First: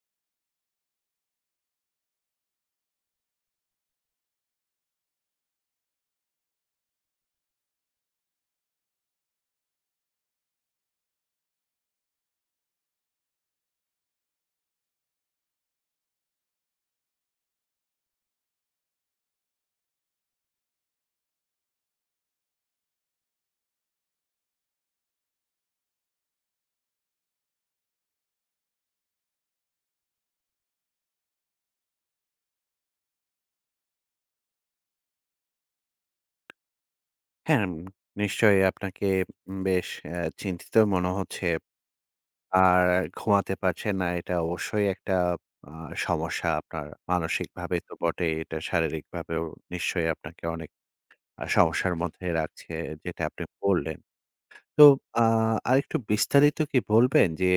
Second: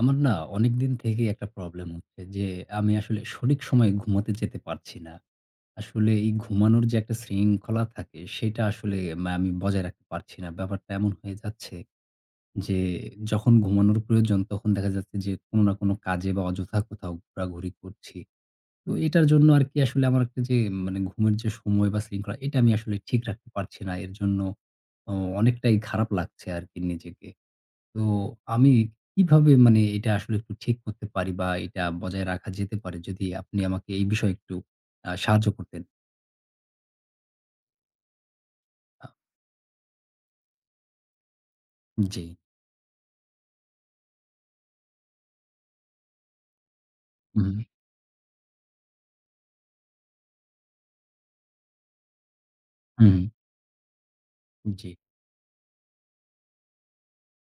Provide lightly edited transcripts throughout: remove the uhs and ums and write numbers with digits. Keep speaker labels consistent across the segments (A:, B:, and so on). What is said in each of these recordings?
A: আমার না, অনেকদিন থেকেই একটা প্রবলেম হচ্ছে যে আমি আসলে সঠিক সময়ে ঘুমাতে যেতে পারছি না। আসলে এই ঘুমানোর যে একটা শৃঙ্খলা থাকে সেটা আসলে আমি বজায় রাখতে পারছি না। ব্যাপারটা এমন হয়ে যাচ্ছে যে যখন ঘুমানোর প্রয়োজন তখন দেখা যাচ্ছে যে কোনো না কোনো কাজে বা অযথা কোথাও ঘোরাঘুরি করছি। তো এটার জন্য আরকি আসলে আমার একটা যে মানে ঘুমের যে সময় বা শৃঙ্খলা এটা আমি আসলে ঠিক রাখতে পারছি না। এর জন্য অ অনেকটাই খারাপ লাগছে আরকি নিজেকে। তো আমি কিভাবে মানে এটা আসলে একটু ঠিক করতে পারি বা এটা বজায় রাখা যেতে পারে যদি আপনি আমাকে এই বিষয়ে একটু সাহায্য করতেন।
B: হ্যাঁ, নিশ্চয়ই
A: আ
B: আপনাকে বেশ চিন্তিত মনে হচ্ছে।
A: জি।
B: আর ঘুমাতে পারছেন না এটা অবশ্যই একটা আ সমস্যা আপনার।
A: হুম,
B: মানসিকভাবে তো বটেই, এটা শারীরিকভাবেও নিশ্চয়ই আপনাকে অনেক সমস্যার মধ্যে রাখছে
A: হুম,
B: যেটা আপনি বললেন। তো
A: জি।
B: আ আরেকটু বিস্তারিত কি বলবেন যে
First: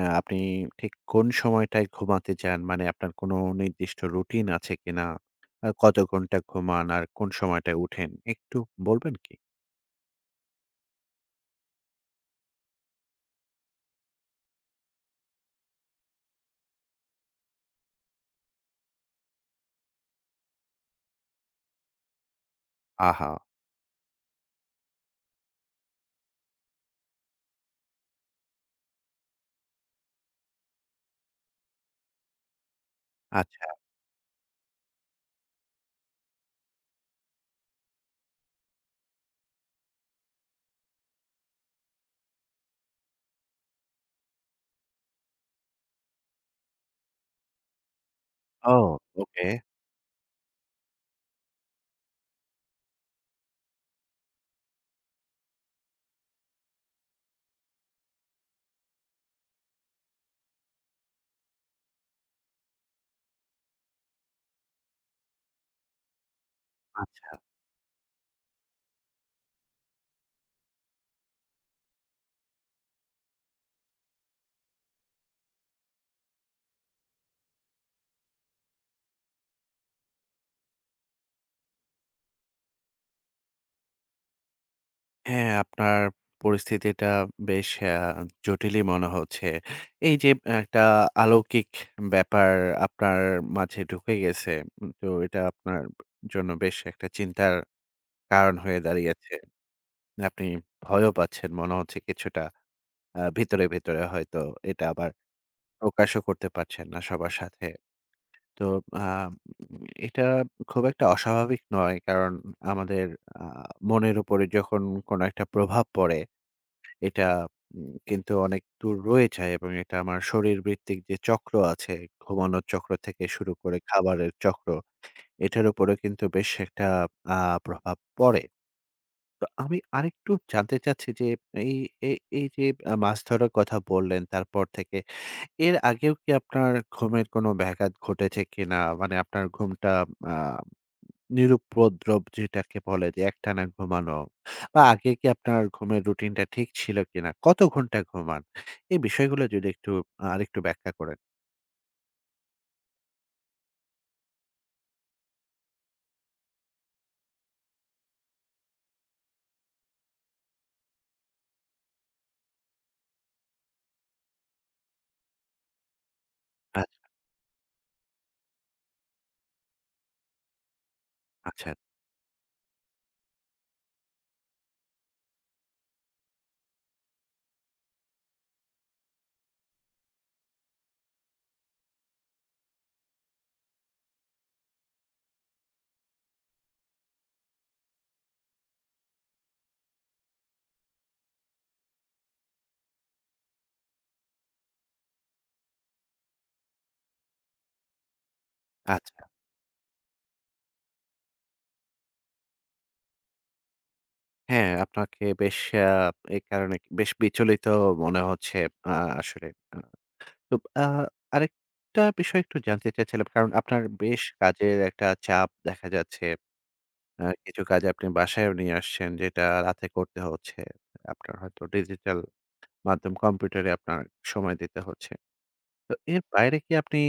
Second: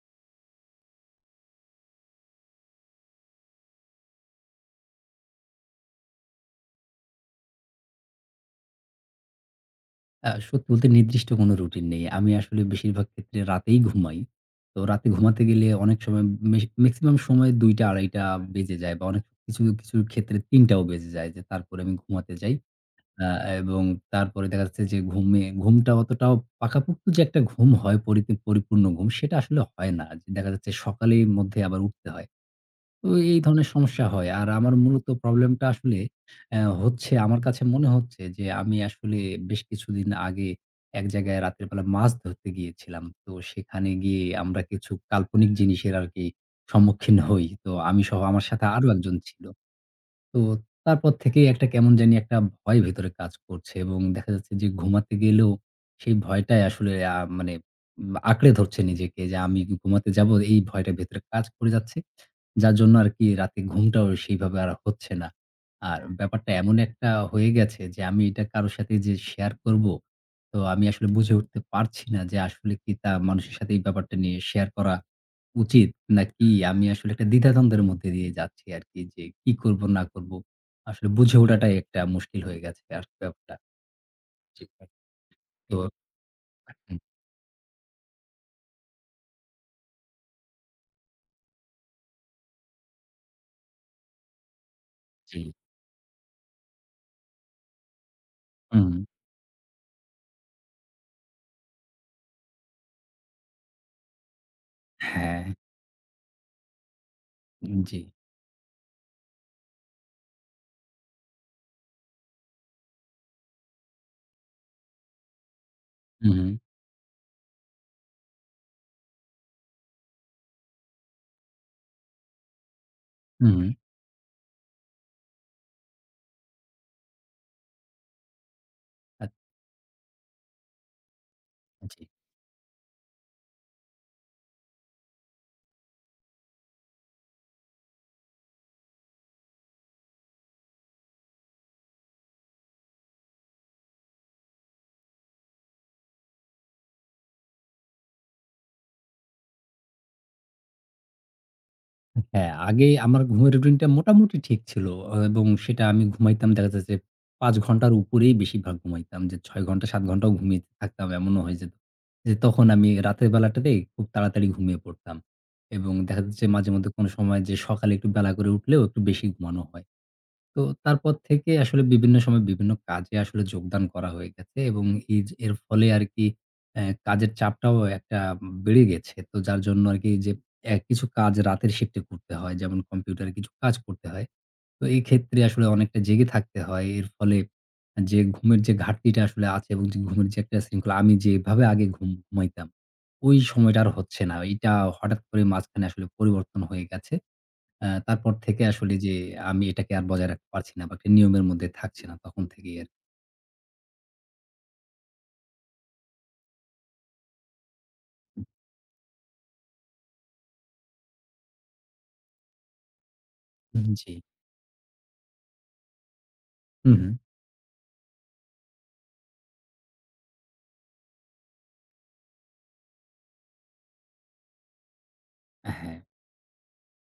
B: আপনি ঠিক কোন সময়টায় ঘুমাতে যান? মানে আপনার কোনো নির্দিষ্ট রুটিন আছে কিনা? কত ঘন্টা ঘুমান আর কোন সময়টায় উঠেন? একটু বলবেন কি?
A: সত্যি বলতে নির্দিষ্ট কোনো রুটিন নেই। আমি আসলে বেশিরভাগ ক্ষেত্রে রাতেই ঘুমাই। তো রাতে ঘুমাতে গেলে অনেক সময় মেক্সিমাম সময় ২ঃ০০, ২ঃ৩০ বেজে যায় বা অনেক কিছু, কিছু ক্ষেত্রে ৩ঃ০০ টাও বেজে যায় যে তারপরে আমি ঘুমাতে যাই। আ
B: আহা!
A: এবং তারপরে দেখা যাচ্ছে যে ঘুমটা অতটাও পাকাপোক্ত যে একটা ঘুম হয়, পরিপূর্ণ ঘুম সেটা আসলে হয় না। যে দেখা যাচ্ছে সকালের মধ্যে আবার উঠতে হয়। তো এই
B: আচ্ছা।
A: ধরনের সমস্যা হয়। আর আমার মূলত প্রবলেমটা আসলে হচ্ছে আমার কাছে মনে হচ্ছে যে আমি আসলে বেশ কিছুদিন আগে এক জায়গায় রাতের বেলা মাছ ধরতে গিয়েছিলাম। তো সেখানে গিয়ে আমরা কিছু কাল্পনিক জিনিসের আরকি সম্মুখীন হই। তো আমি সহ আমার সাথে
B: ও,
A: আরো একজন ছিল।
B: ওকে।
A: তো তারপর থেকেই একটা কেমন জানি একটা ভয় ভেতরে কাজ করছে এবং দেখা যাচ্ছে যে ঘুমাতে গেলেও সেই ভয়টাই আসলে মানে আঁকড়ে ধরছে নিজেকে যে আমি কি ঘুমাতে যাব, এই ভয়টা ভেতরে কাজ করে যাচ্ছে। যার জন্য আরকি রাতে ঘুমটাও সেইভাবে আর হচ্ছে না। আর ব্যাপারটা এমন একটা
B: আচ্ছা।
A: হয়ে গেছে যে আমি এটা কারো সাথে যে শেয়ার করব, তো আমি আসলে বুঝে উঠতে পারছি না যে আসলে কি তা মানুষের সাথে এই ব্যাপারটা নিয়ে শেয়ার করা উচিত নাকি আমি আসলে একটা দ্বিধাদ্বন্দ্বের মধ্যে দিয়ে যাচ্ছি আরকি যে কি করব না করব। আসলে বুঝে ওঠাটাই একটা মুশকিল হয়ে গেছে আর কি ব্যাপারটা। জি, ভাই।
B: হ্যাঁ,
A: তো
B: আপনার পরিস্থিতিটা বেশ জটিলই মনে হচ্ছে। এই যে একটা অলৌকিক ব্যাপার আপনার মাঝে ঢুকে গেছে। তো
A: জি।
B: এটা আপনার জন্য বেশ একটা চিন্তার কারণ হয়ে
A: হুম,
B: দাঁড়িয়েছে। আপনি ভয়ও পাচ্ছেন মনে হচ্ছে কিছুটা ভিতরে, ভিতরে হয়তো এটা আবার
A: হ্যাঁ,
B: প্রকাশও করতে পারছেন না সবার সাথে।
A: জি।
B: তো আ এটা খুব একটা অস্বাভাবিক নয়। কারণ আমাদের আ মনের উপরে যখন কোনো একটা প্রভাব পড়ে,
A: হুম,
B: এটা কিন্তু অনেক দূর রয়ে যায় এবং এটা আমার শরীরবৃত্তিক যে চক্র আছে, ঘুমানোর চক্র থেকে শুরু
A: হুম,
B: করে খাবারের চক্র, এটার উপরেও কিন্তু বেশ একটা আ প্রভাব পড়ে।
A: আচ্ছা,
B: তো আমি আরেকটু জানতে চাচ্ছি যে এই
A: জি।
B: এ এই যে মাছ ধরার কথা বললেন, তারপর থেকে এর আগেও কি আপনার ঘুমের কোনো ব্যাঘাত ঘটেছে কিনা? মানে আপনার ঘুমটা আ নিরুপদ্রব যেটাকে বলে যে একটানা ঘুমানো বা আগে কি আপনার ঘুমের রুটিনটা ঠিক ছিল কিনা? কত ঘন্টা ঘুমান? এই বিষয়গুলো যদি একটু আরেকটু ব্যাখ্যা করেন।
A: হ্যাঁ, আগে আমার ঘুমের রুটিনটা মোটামুটি ঠিক ছিল। এবং সেটা আমি ঘুমাইতাম দেখা যায় যে ৫ ঘন্টার উপরেই বেশিরভাগ ঘুমাইতাম। যে ৬ ঘন্টা, ৭ ঘন্টাও ঘুমিয়ে থাকতাম, এমনও হয়ে যেত। যে তখন আমি রাতের বেলাটাতেই খুব তাড়াতাড়ি ঘুমিয়ে পড়তাম। এবং দেখা যাচ্ছে
B: আচ
A: মাঝেমধ্যে কোনো সময় যে সকালে একটু বেলা করে উঠলেও একটু বেশি ঘুমানো হয়। তো তারপর থেকে
B: আচ্ছা,
A: আসলে বিভিন্ন সময় বিভিন্ন কাজে আসলে যোগদান করা হয়ে গেছে এবং এই যে এর ফলে আরকি কাজের চাপটাও একটা বেড়ে গেছে। তো যার জন্য আরকি যে কিছু কাজ রাতের শিফটে করতে হয়। যেমন কম্পিউটারে কিছু কাজ করতে হয়। তো এই ক্ষেত্রে আসলে অনেকটা জেগে থাকতে হয়। এর ফলে যে ঘুমের যে ঘাটতিটা আসলে আছে এবং যে ঘুমের যে একটা শৃঙ্খলা আমি যেভাবে আগে ঘুমাইতাম, ওই সময়টা আর হচ্ছে না। এটা হঠাৎ করে মাঝখানে আসলে পরিবর্তন হয়ে গেছে। তারপর থেকে আসলে যে
B: আচ্ছা।
A: আমি এটাকে আর বজায় রাখতে পারছি না বা একটা নিয়মের মধ্যে থাকছে না তখন থেকেই আরকি।
B: হ্যাঁ, আপনাকে বেশ আ এই কারণে বেশ বিচলিত মনে হচ্ছে আ আসলে। আ তো আ আরেকটা বিষয় একটু জানতে চাচ্ছিলাম। কারণ আপনার
A: হুম, জি।
B: বেশ কাজের একটা চাপ দেখা যাচ্ছে।
A: হুম, হুম।
B: কিছু কাজ আপনি বাসায়ও নিয়ে আসছেন যেটা রাতে করতে হচ্ছে। আপনার হয়তো ডিজিটাল মাধ্যম কম্পিউটারে আপনার সময় দিতে হচ্ছে। তো
A: হ্যাঁ,
B: এর বাইরে কি আপনি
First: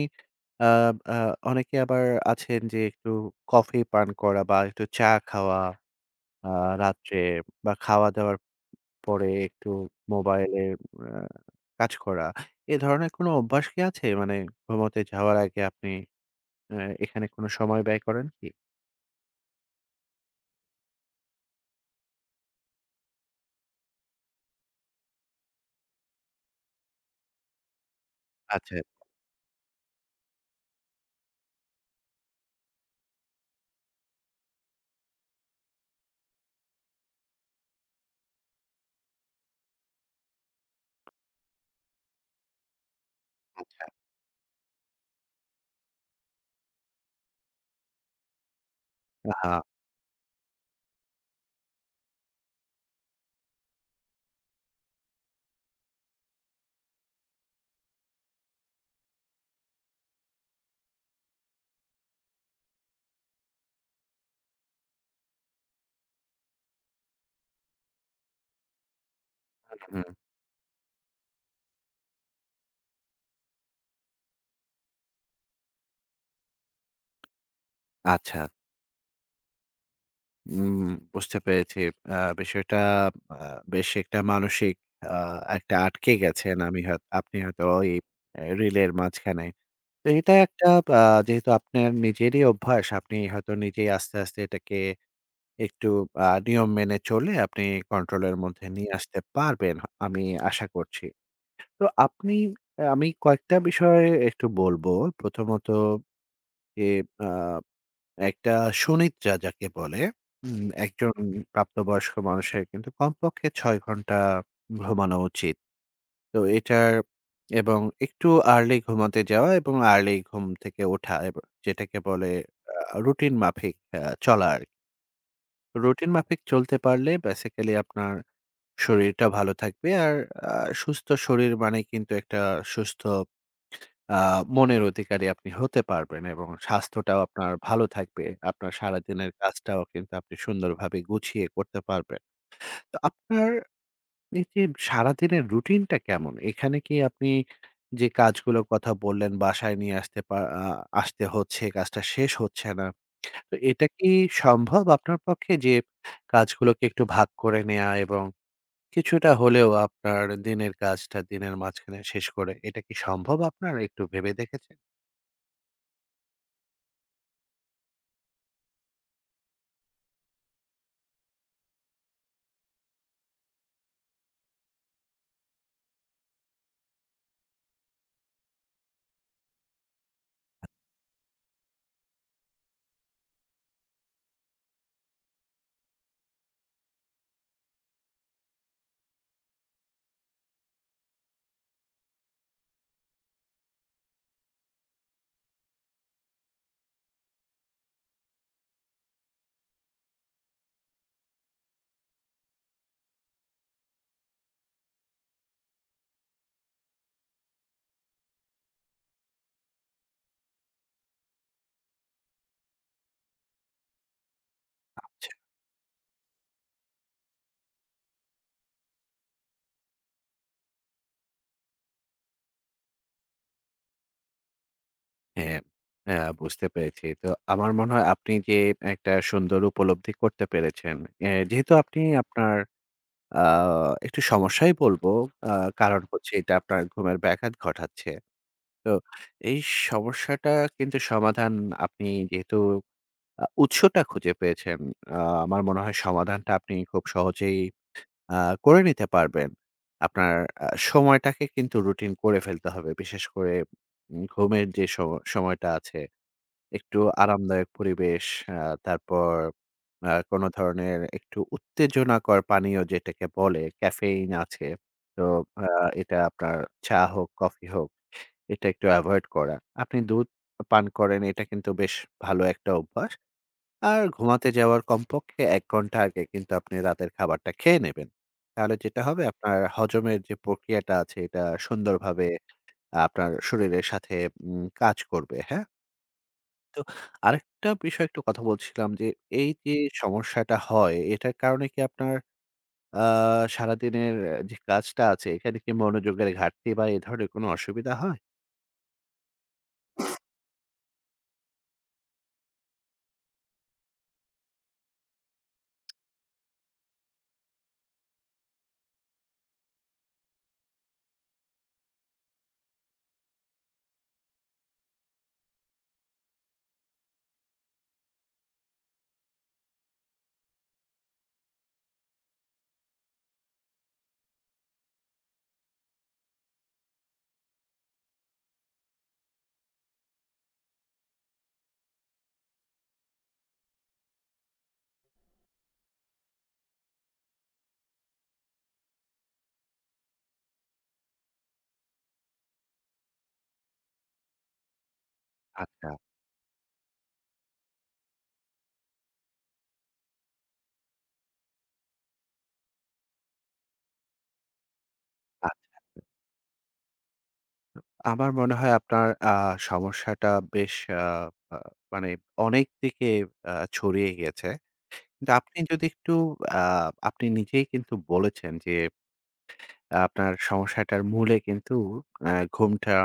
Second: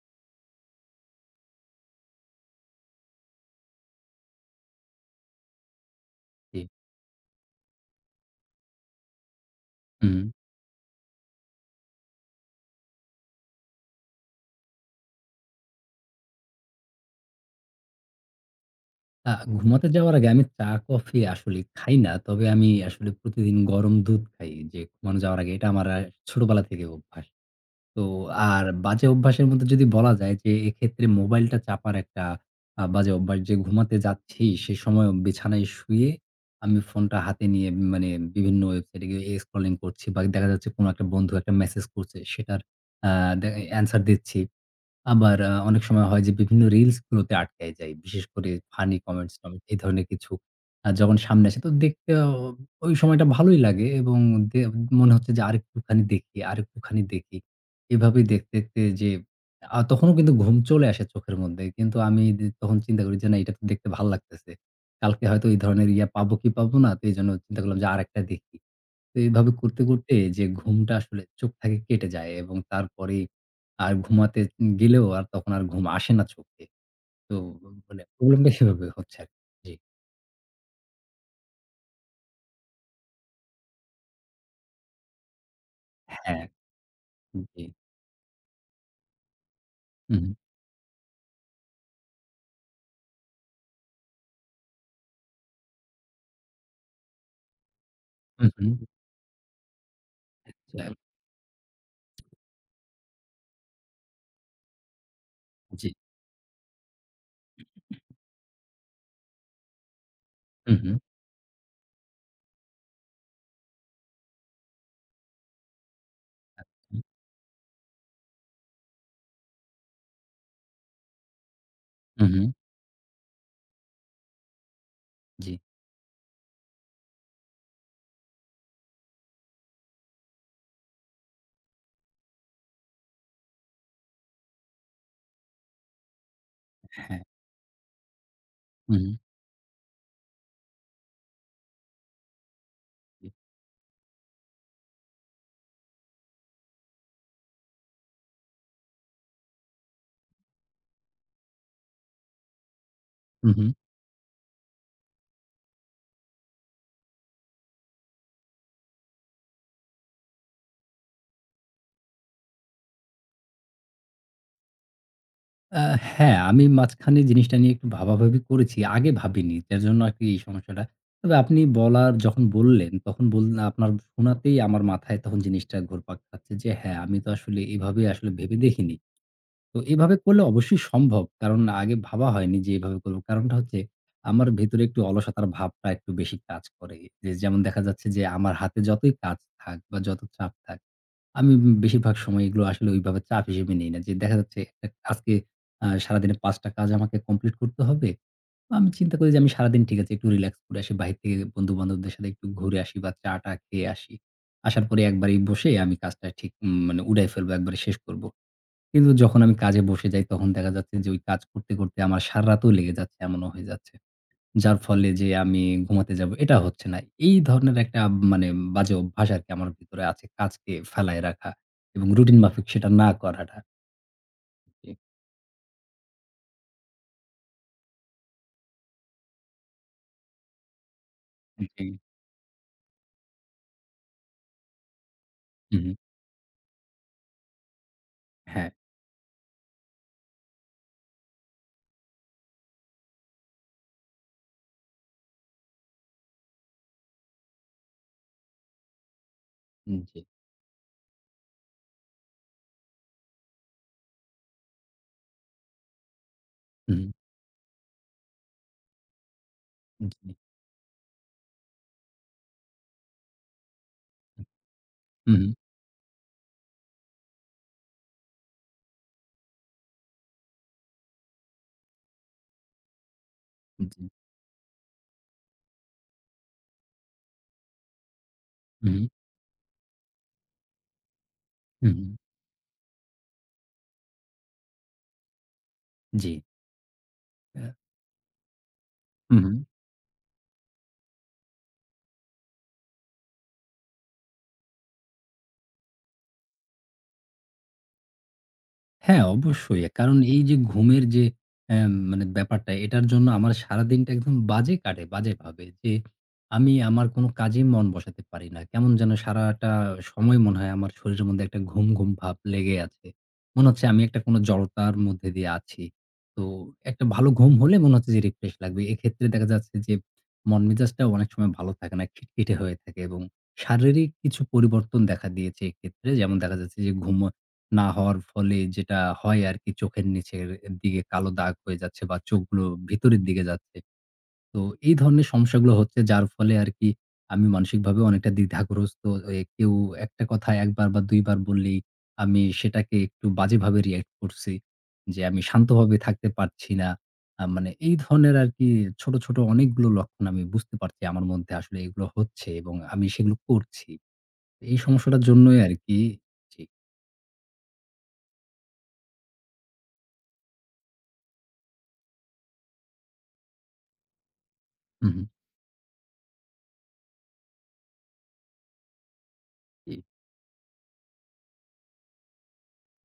B: আ আ অনেকে আবার আছেন যে একটু কফি পান করা বা একটু চা খাওয়া আ
A: জি।
B: রাত্রে বা খাওয়া-দাওয়ার পরে একটু
A: হুম।
B: মোবাইলে আ কাজ করা। এ ধরনের কোনো অভ্যাস কি আছে? মানে ঘুমোতে যাওয়ার আগে আপনি আ এখানে কোনো সময় ব্যয় করেন কি?
A: আ ঘুমাতে যাওয়ার আগে আমি চা কফি আসলে খাই না। তবে আমি আসলে প্রতিদিন গরম দুধ খাই যে ঘুমানো যাওয়ার আগে। এটা আমার ছোটবেলা থেকে অভ্যাস। তো আর
B: আচ্ছা,
A: বাজে অভ্যাসের মধ্যে যদি বলা যায় যে এক্ষেত্রে মোবাইলটা চাপার একটা বাজে অভ্যাস, যে ঘুমাতে যাচ্ছি সে সময় বিছানায় শুয়ে আমি ফোনটা হাতে নিয়ে মানে বিভিন্ন ওয়েবসাইটে গিয়ে স্ক্রলিং করছি বা দেখা যাচ্ছে কোনো একটা বন্ধু একটা মেসেজ করছে সেটার আ
B: আচ্ছা।
A: অ্যান্সার দিচ্ছি। আবার অনেক সময় হয় যে বিভিন্ন রিলস গুলোতে আটকায় যাই। বিশেষ করে ফানি কমেন্টস
B: আহা!
A: টমেন্ট এই ধরনের কিছু যখন সামনে আসে তো দেখতে ওই সময়টা ভালোই লাগে এবং দে মনে হচ্ছে যে আরেকটুখানি দেখি, আরেকটুখানি দেখি। এভাবেই দেখতে, দেখতে যে তখনও কিন্তু ঘুম চলে আসে চোখের মধ্যে। কিন্তু আমি তখন চিন্তা করি যে, "না, এটা তো দেখতে ভাল লাগতেছে। কালকে হয়তো এই ধরনের ইয়া পাবো কি পাবো না?" তো এজন্য চিন্তা করলাম যে আরেকটা দেখি। তো এভাবে করতে,
B: হুম,
A: করতে যে ঘুমটা আসলে চোখ থেকে কেটে যায় এবং তারপরেই আর ঘুমাতে গেলেও আর তখন আর ঘুম আসে না চোখে। তো মানে
B: আচ্ছা।
A: প্রবলেমটা সেভাবে হচ্ছে আরকি। জি।
B: উম বুঝতে পেরেছি। আ বিষয়টা আ বেশ একটা মানসিক আ একটা আটকে
A: হ্যাঁ,
B: গেছেন আমি হয়ত আপনি
A: জি।
B: হয়তো এই এ রিলের মাঝখানে। তো
A: হু,
B: এটা
A: হু।
B: একটা আ যেহেতু আপনার নিজেরই অভ্যাস, আপনি হয়তো নিজেই আস্তে, আস্তে এটাকে একটু নিয়ম মেনে চললে আপনি কন্ট্রোলের
A: হু, হু।
B: মধ্যে নিয়ে আসতে পারবেন, আমি আশা
A: আ
B: করছি। তো আপনি আমি কয়েকটা বিষয় একটু বলব। প্রথমত
A: জি।
B: যে আ একটা সুনিদ্রা যাকে বলে,
A: হু, হু।
B: একজন প্রাপ্তবয়স্ক মানুষের কিন্তু কমপক্ষে ৬ ঘন্টা ঘুমানো উচিত। তো এটার এবং একটু আর্লি ঘুমাতে যাওয়া এবং আর্লি ঘুম থেকে ওঠা যেটাকে
A: হু,
B: বলে
A: হু।
B: রুটিন মাফিক চলা আরকি।
A: জি।
B: রুটিন মাফিক চলতে পারলে বেসিক্যালি আপনার শরীরটা ভালো থাকবে। আর আ সুস্থ শরীর মানে কিন্তু একটা সুস্থ আ মনের অধিকারী আপনি হতে পারবেন এবং
A: হ্যাঁ।
B: স্বাস্থ্যটাও আপনার ভালো থাকবে। আপনার
A: হু, হু।
B: সারাদিনের কাজটাও কিন্তু আপনি সুন্দরভাবে গুছিয়ে করতে পারবেন। তো
A: জি।
B: আপনার এই যে সারাদিনের রুটিনটা কেমন? এখানে কি আপনি যে কাজগুলোর কথা বললেন বাসায় নিয়ে আসতে পা আ আসতে হচ্ছে, কাজটা শেষ হচ্ছে না।
A: হু,
B: তো
A: হু।
B: এটা কি সম্ভব আপনার পক্ষে যে কাজগুলোকে একটু ভাগ করে নেয়া এবং কিছুটা হলেও আপনার দিনের কাজটা দিনের মাঝখানে শেষ করে এটা কি সম্ভব আপনার? একটু ভেবে দেখেছেন?
A: আ হ্যাঁ, আমি মাঝখানে জিনিসটা নিয়ে একটু ভাবাভাবি করেছি। আগে ভাবিনি। যার জন্য আরকি এই সমস্যাটা। তবে আপনি বলার যখন বললেন, তখন বল আপনার শোনাতেই আমার মাথায় তখন জিনিসটা ঘুরপাক খাচ্ছে যে, হ্যাঁ, আমি তো আসলে এভাবে আসলে ভেবে দেখিনি। তো এভাবে করলে অবশ্যই সম্ভব। কারণ আগে ভাবা হয়নি যে এভাবে করব। কারণটা হচ্ছে আমার ভেতরে একটু অলসতার ভাবটা একটু বেশি কাজ করে। যে যেমন দেখা যাচ্ছে যে আমার হাতে যতই কাজ থাক বা যত চাপ থাক, আমি বেশিরভাগ সময় এগুলো আসলে ওইভাবে চাপ হিসেবে নেই না। যে দেখা যাচ্ছে একটা আজকে সারাদিনে ৫ টা কাজ আমাকে কমপ্লিট করতে হবে। তো আমি চিন্তা করি যে আমি সারাদিন ঠিক আছে একটু রিল্যাক্স করে আসি। বাহির থেকে বন্ধু-বান্ধবদের সাথে একটু ঘুরে আসি বা চা-টা খেয়ে আসি। আসার পরে একবারেই বসে আমি কাজটা ঠিক মানে উড়ায় ফেলবো, একবারে শেষ করব। কিন্তু যখন আমি কাজে বসে যাই তখন দেখা যাচ্ছে যে ওই কাজ করতে, করতে আমার সারারাতও লেগে যাচ্ছে এমনও হয়ে যাচ্ছে। যার ফলে যে
B: আচ্ছা।
A: আমি ঘুমাতে যাব এটা হচ্ছে না। এই ধরনের একটা মানে বাজে অভ্যাস আরকি আমার ভিতরে আছে কাজকে ফেলায় রাখা এবং রুটিন মাফিক সেটা না করাটা।
B: হ্যাঁ, হ্যাঁ, বুঝতে পেরেছি। তো আমার মনে হয় আপনি যে একটা সুন্দর উপলব্ধি করতে পেরেছেন। এ
A: জি,
B: যেহেতু
A: জি,
B: আপনি আপনার আ একটু সমস্যাই বলবো। আ
A: হু, হু,
B: কারণ হচ্ছে এটা আপনার ঘুমের ব্যাঘাত ঘটাচ্ছে।
A: হ্যাঁ,
B: তো এই সমস্যাটা কিন্তু সমাধান আপনি যেহেতু উৎসটা খুঁজে পেয়েছেন, আ আমার মনে হয় সমাধানটা আপনি খুব সহজেই আ করে নিতে পারবেন।
A: জি, হু, জি,
B: আপনার আ সময়টাকে কিন্তু রুটিন করে ফেলতে হবে। বিশেষ করে ঘুমের যে সময়টা আছে,
A: হু,
B: একটু আরামদায়ক পরিবেশ, আ তারপর
A: হু, জি,
B: কোনো ধরনের একটু উত্তেজনাকর পানীয় যেটাকে বলে, ক্যাফেইন আছে। তো আ এটা আপনার চা হোক, কফি হোক, এটা একটু এভয়েড করা। আপনি দুধ পান করেন, এটা কিন্তু বেশ ভালো একটা অভ্যাস। আর ঘুমাতে যাওয়ার কমপক্ষে ১ ঘন্টা আগে কিন্তু আপনি রাতের খাবারটা খেয়ে নেবেন। তাহলে
A: হু,
B: যেটা হবে আপনার হজমের যে প্রক্রিয়াটা আছে এটা
A: হু, হু,
B: সুন্দরভাবে আপনার শরীরের সাথে কাজ করবে, হ্যাঁ?
A: জি,
B: তো
A: আ
B: আরেকটা বিষয় একটু কথা বলছিলাম যে
A: হু, হু।
B: এই যে সমস্যাটা হয় এটার কারণে কি আপনার আ সারাদিনের যে কাজটা আছে এখানে কি মনোযোগের ঘাটতি বা এ ধরনের কোনো অসুবিধা হয়?
A: হ্যাঁ, অবশ্যই। কারণ এই যে ঘুমের যে মানে ব্যাপারটা, এটার জন্য আমার সারাদিনটা একদম বাজে কাটে, বাজেভাবে। যে আমি আমার কোনো কাজে মন বসাতে পারি না। কেমন যেন সারাটা সময় মনে হয় আমার শরীরের মধ্যে একটা ঘুম, ঘুম ভাব লেগে আছে। মনে হচ্ছে আমি একটা কোনো জড়তার মধ্যে দিয়ে আছি। তো একটা ভালো ঘুম হলে মনে হচ্ছে যে রিফ্রেশ লাগবে। এক্ষেত্রে দেখা যাচ্ছে যে মন মেজাজটাও অনেক সময় ভালো থাকে না, খিটখিটে হয়ে থাকে এবং শারীরিক কিছু পরিবর্তন দেখা দিয়েছে এক্ষেত্রে। যেমন দেখা যাচ্ছে যে ঘুম না হওয়ার ফলে যেটা হয় আরকি চোখের নিচের দিকে কালো দাগ হয়ে যাচ্ছে বা চোখগুলো ভিতরের দিকে যাচ্ছে। তো এই ধরনের সমস্যাগুলো হচ্ছে যার ফলে আরকি আমি মানসিকভাবে অনেকটা দ্বিধাগ্রস্ত। এ কেউ একটা কথা ১ বার বা ২ বার বললেই আমি সেটাকে একটু বাজেভাবে রিঅ্যাক্ট করছি। যে আমি
B: আচ্ছা।
A: শান্তভাবে থাকতে পারছি না। মানে এই ধরনের আরকি ছোট, ছোট অনেকগুলো লক্ষণ আমি বুঝতে পারছি আমার মধ্যে আসলে এগুলো হচ্ছে এবং আমি সেগুলো করছি। এই সমস্যাটার জন্যই আরকি জি।
B: আমার মনে হয় আপনার সমস্যাটা বেশ আ আ মানে অনেক দিকে ছড়িয়ে গেছে।
A: হু, হু।
B: কিন্তু আপনি যদি একটু আ আপনি নিজেই কিন্তু বলেছেন যে,
A: জি।
B: আহ, আপনার সমস্যাটার মূলে কিন্তু ঘুমটা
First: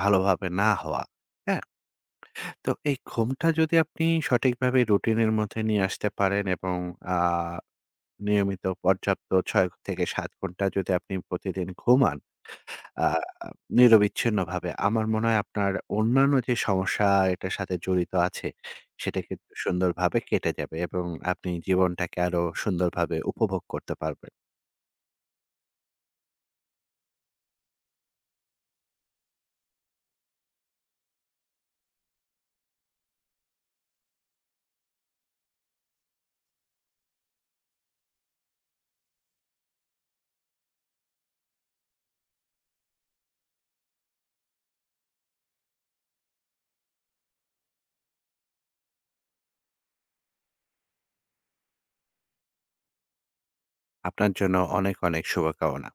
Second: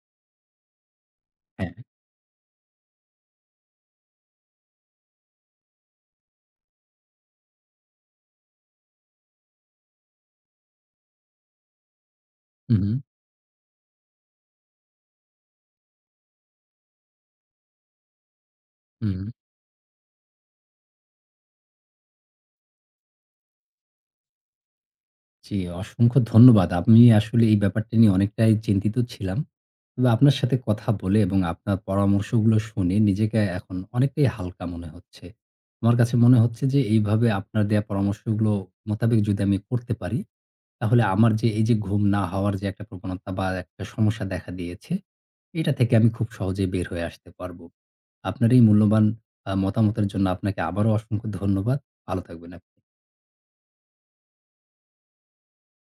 B: ভালোভাবে না হওয়া। হ্যাঁ?
A: হ্যাঁ।
B: তো এই ঘুমটা যদি আপনি সঠিকভাবে রুটিনের মধ্যে নিয়ে আসতে পারেন এবং আ নিয়মিত পর্যাপ্ত ৬ থেকে ৭ ঘন্টা যদি আপনি প্রতিদিন ঘুমান
A: হুম, হুম,
B: আ নিরবিচ্ছিন্নভাবে। আমার মনে হয় আপনার অন্যান্য যে সমস্যা এটার সাথে জড়িত আছে,
A: হুম।
B: সেটা কিন্তু সুন্দরভাবে কেটে যাবে এবং আপনি জীবনটাকে আরো সুন্দরভাবে উপভোগ করতে পারবেন।
A: জি, অসংখ্য ধন্যবাদ। আমি আসলে এই ব্যাপারটা নিয়ে অনেকটাই চিন্তিত ছিলাম। তবে আপনার সাথে কথা বলে এবং আপনার পরামর্শগুলো শুনে নিজেকে এখন অনেকটাই হালকা মনে হচ্ছে। আমার কাছে মনে হচ্ছে যে এইভাবে আপনার দেয়া পরামর্শগুলো মোতাবেক যদি আমি করতে পারি, তাহলে আমার যে এই যে ঘুম না হওয়ার যে একটা প্রবণতা বা একটা সমস্যা দেখা দিয়েছে, এটা থেকে আমি খুব সহজেই বের হয়ে আসতে পারবো। আপনার এই মূল্যবান মতামতের জন্য আপনাকে আবারও অসংখ্য ধন্যবাদ। ভালো থাকবেন আপ
B: আপনার জন্য অনেক, অনেক শুভকামনা।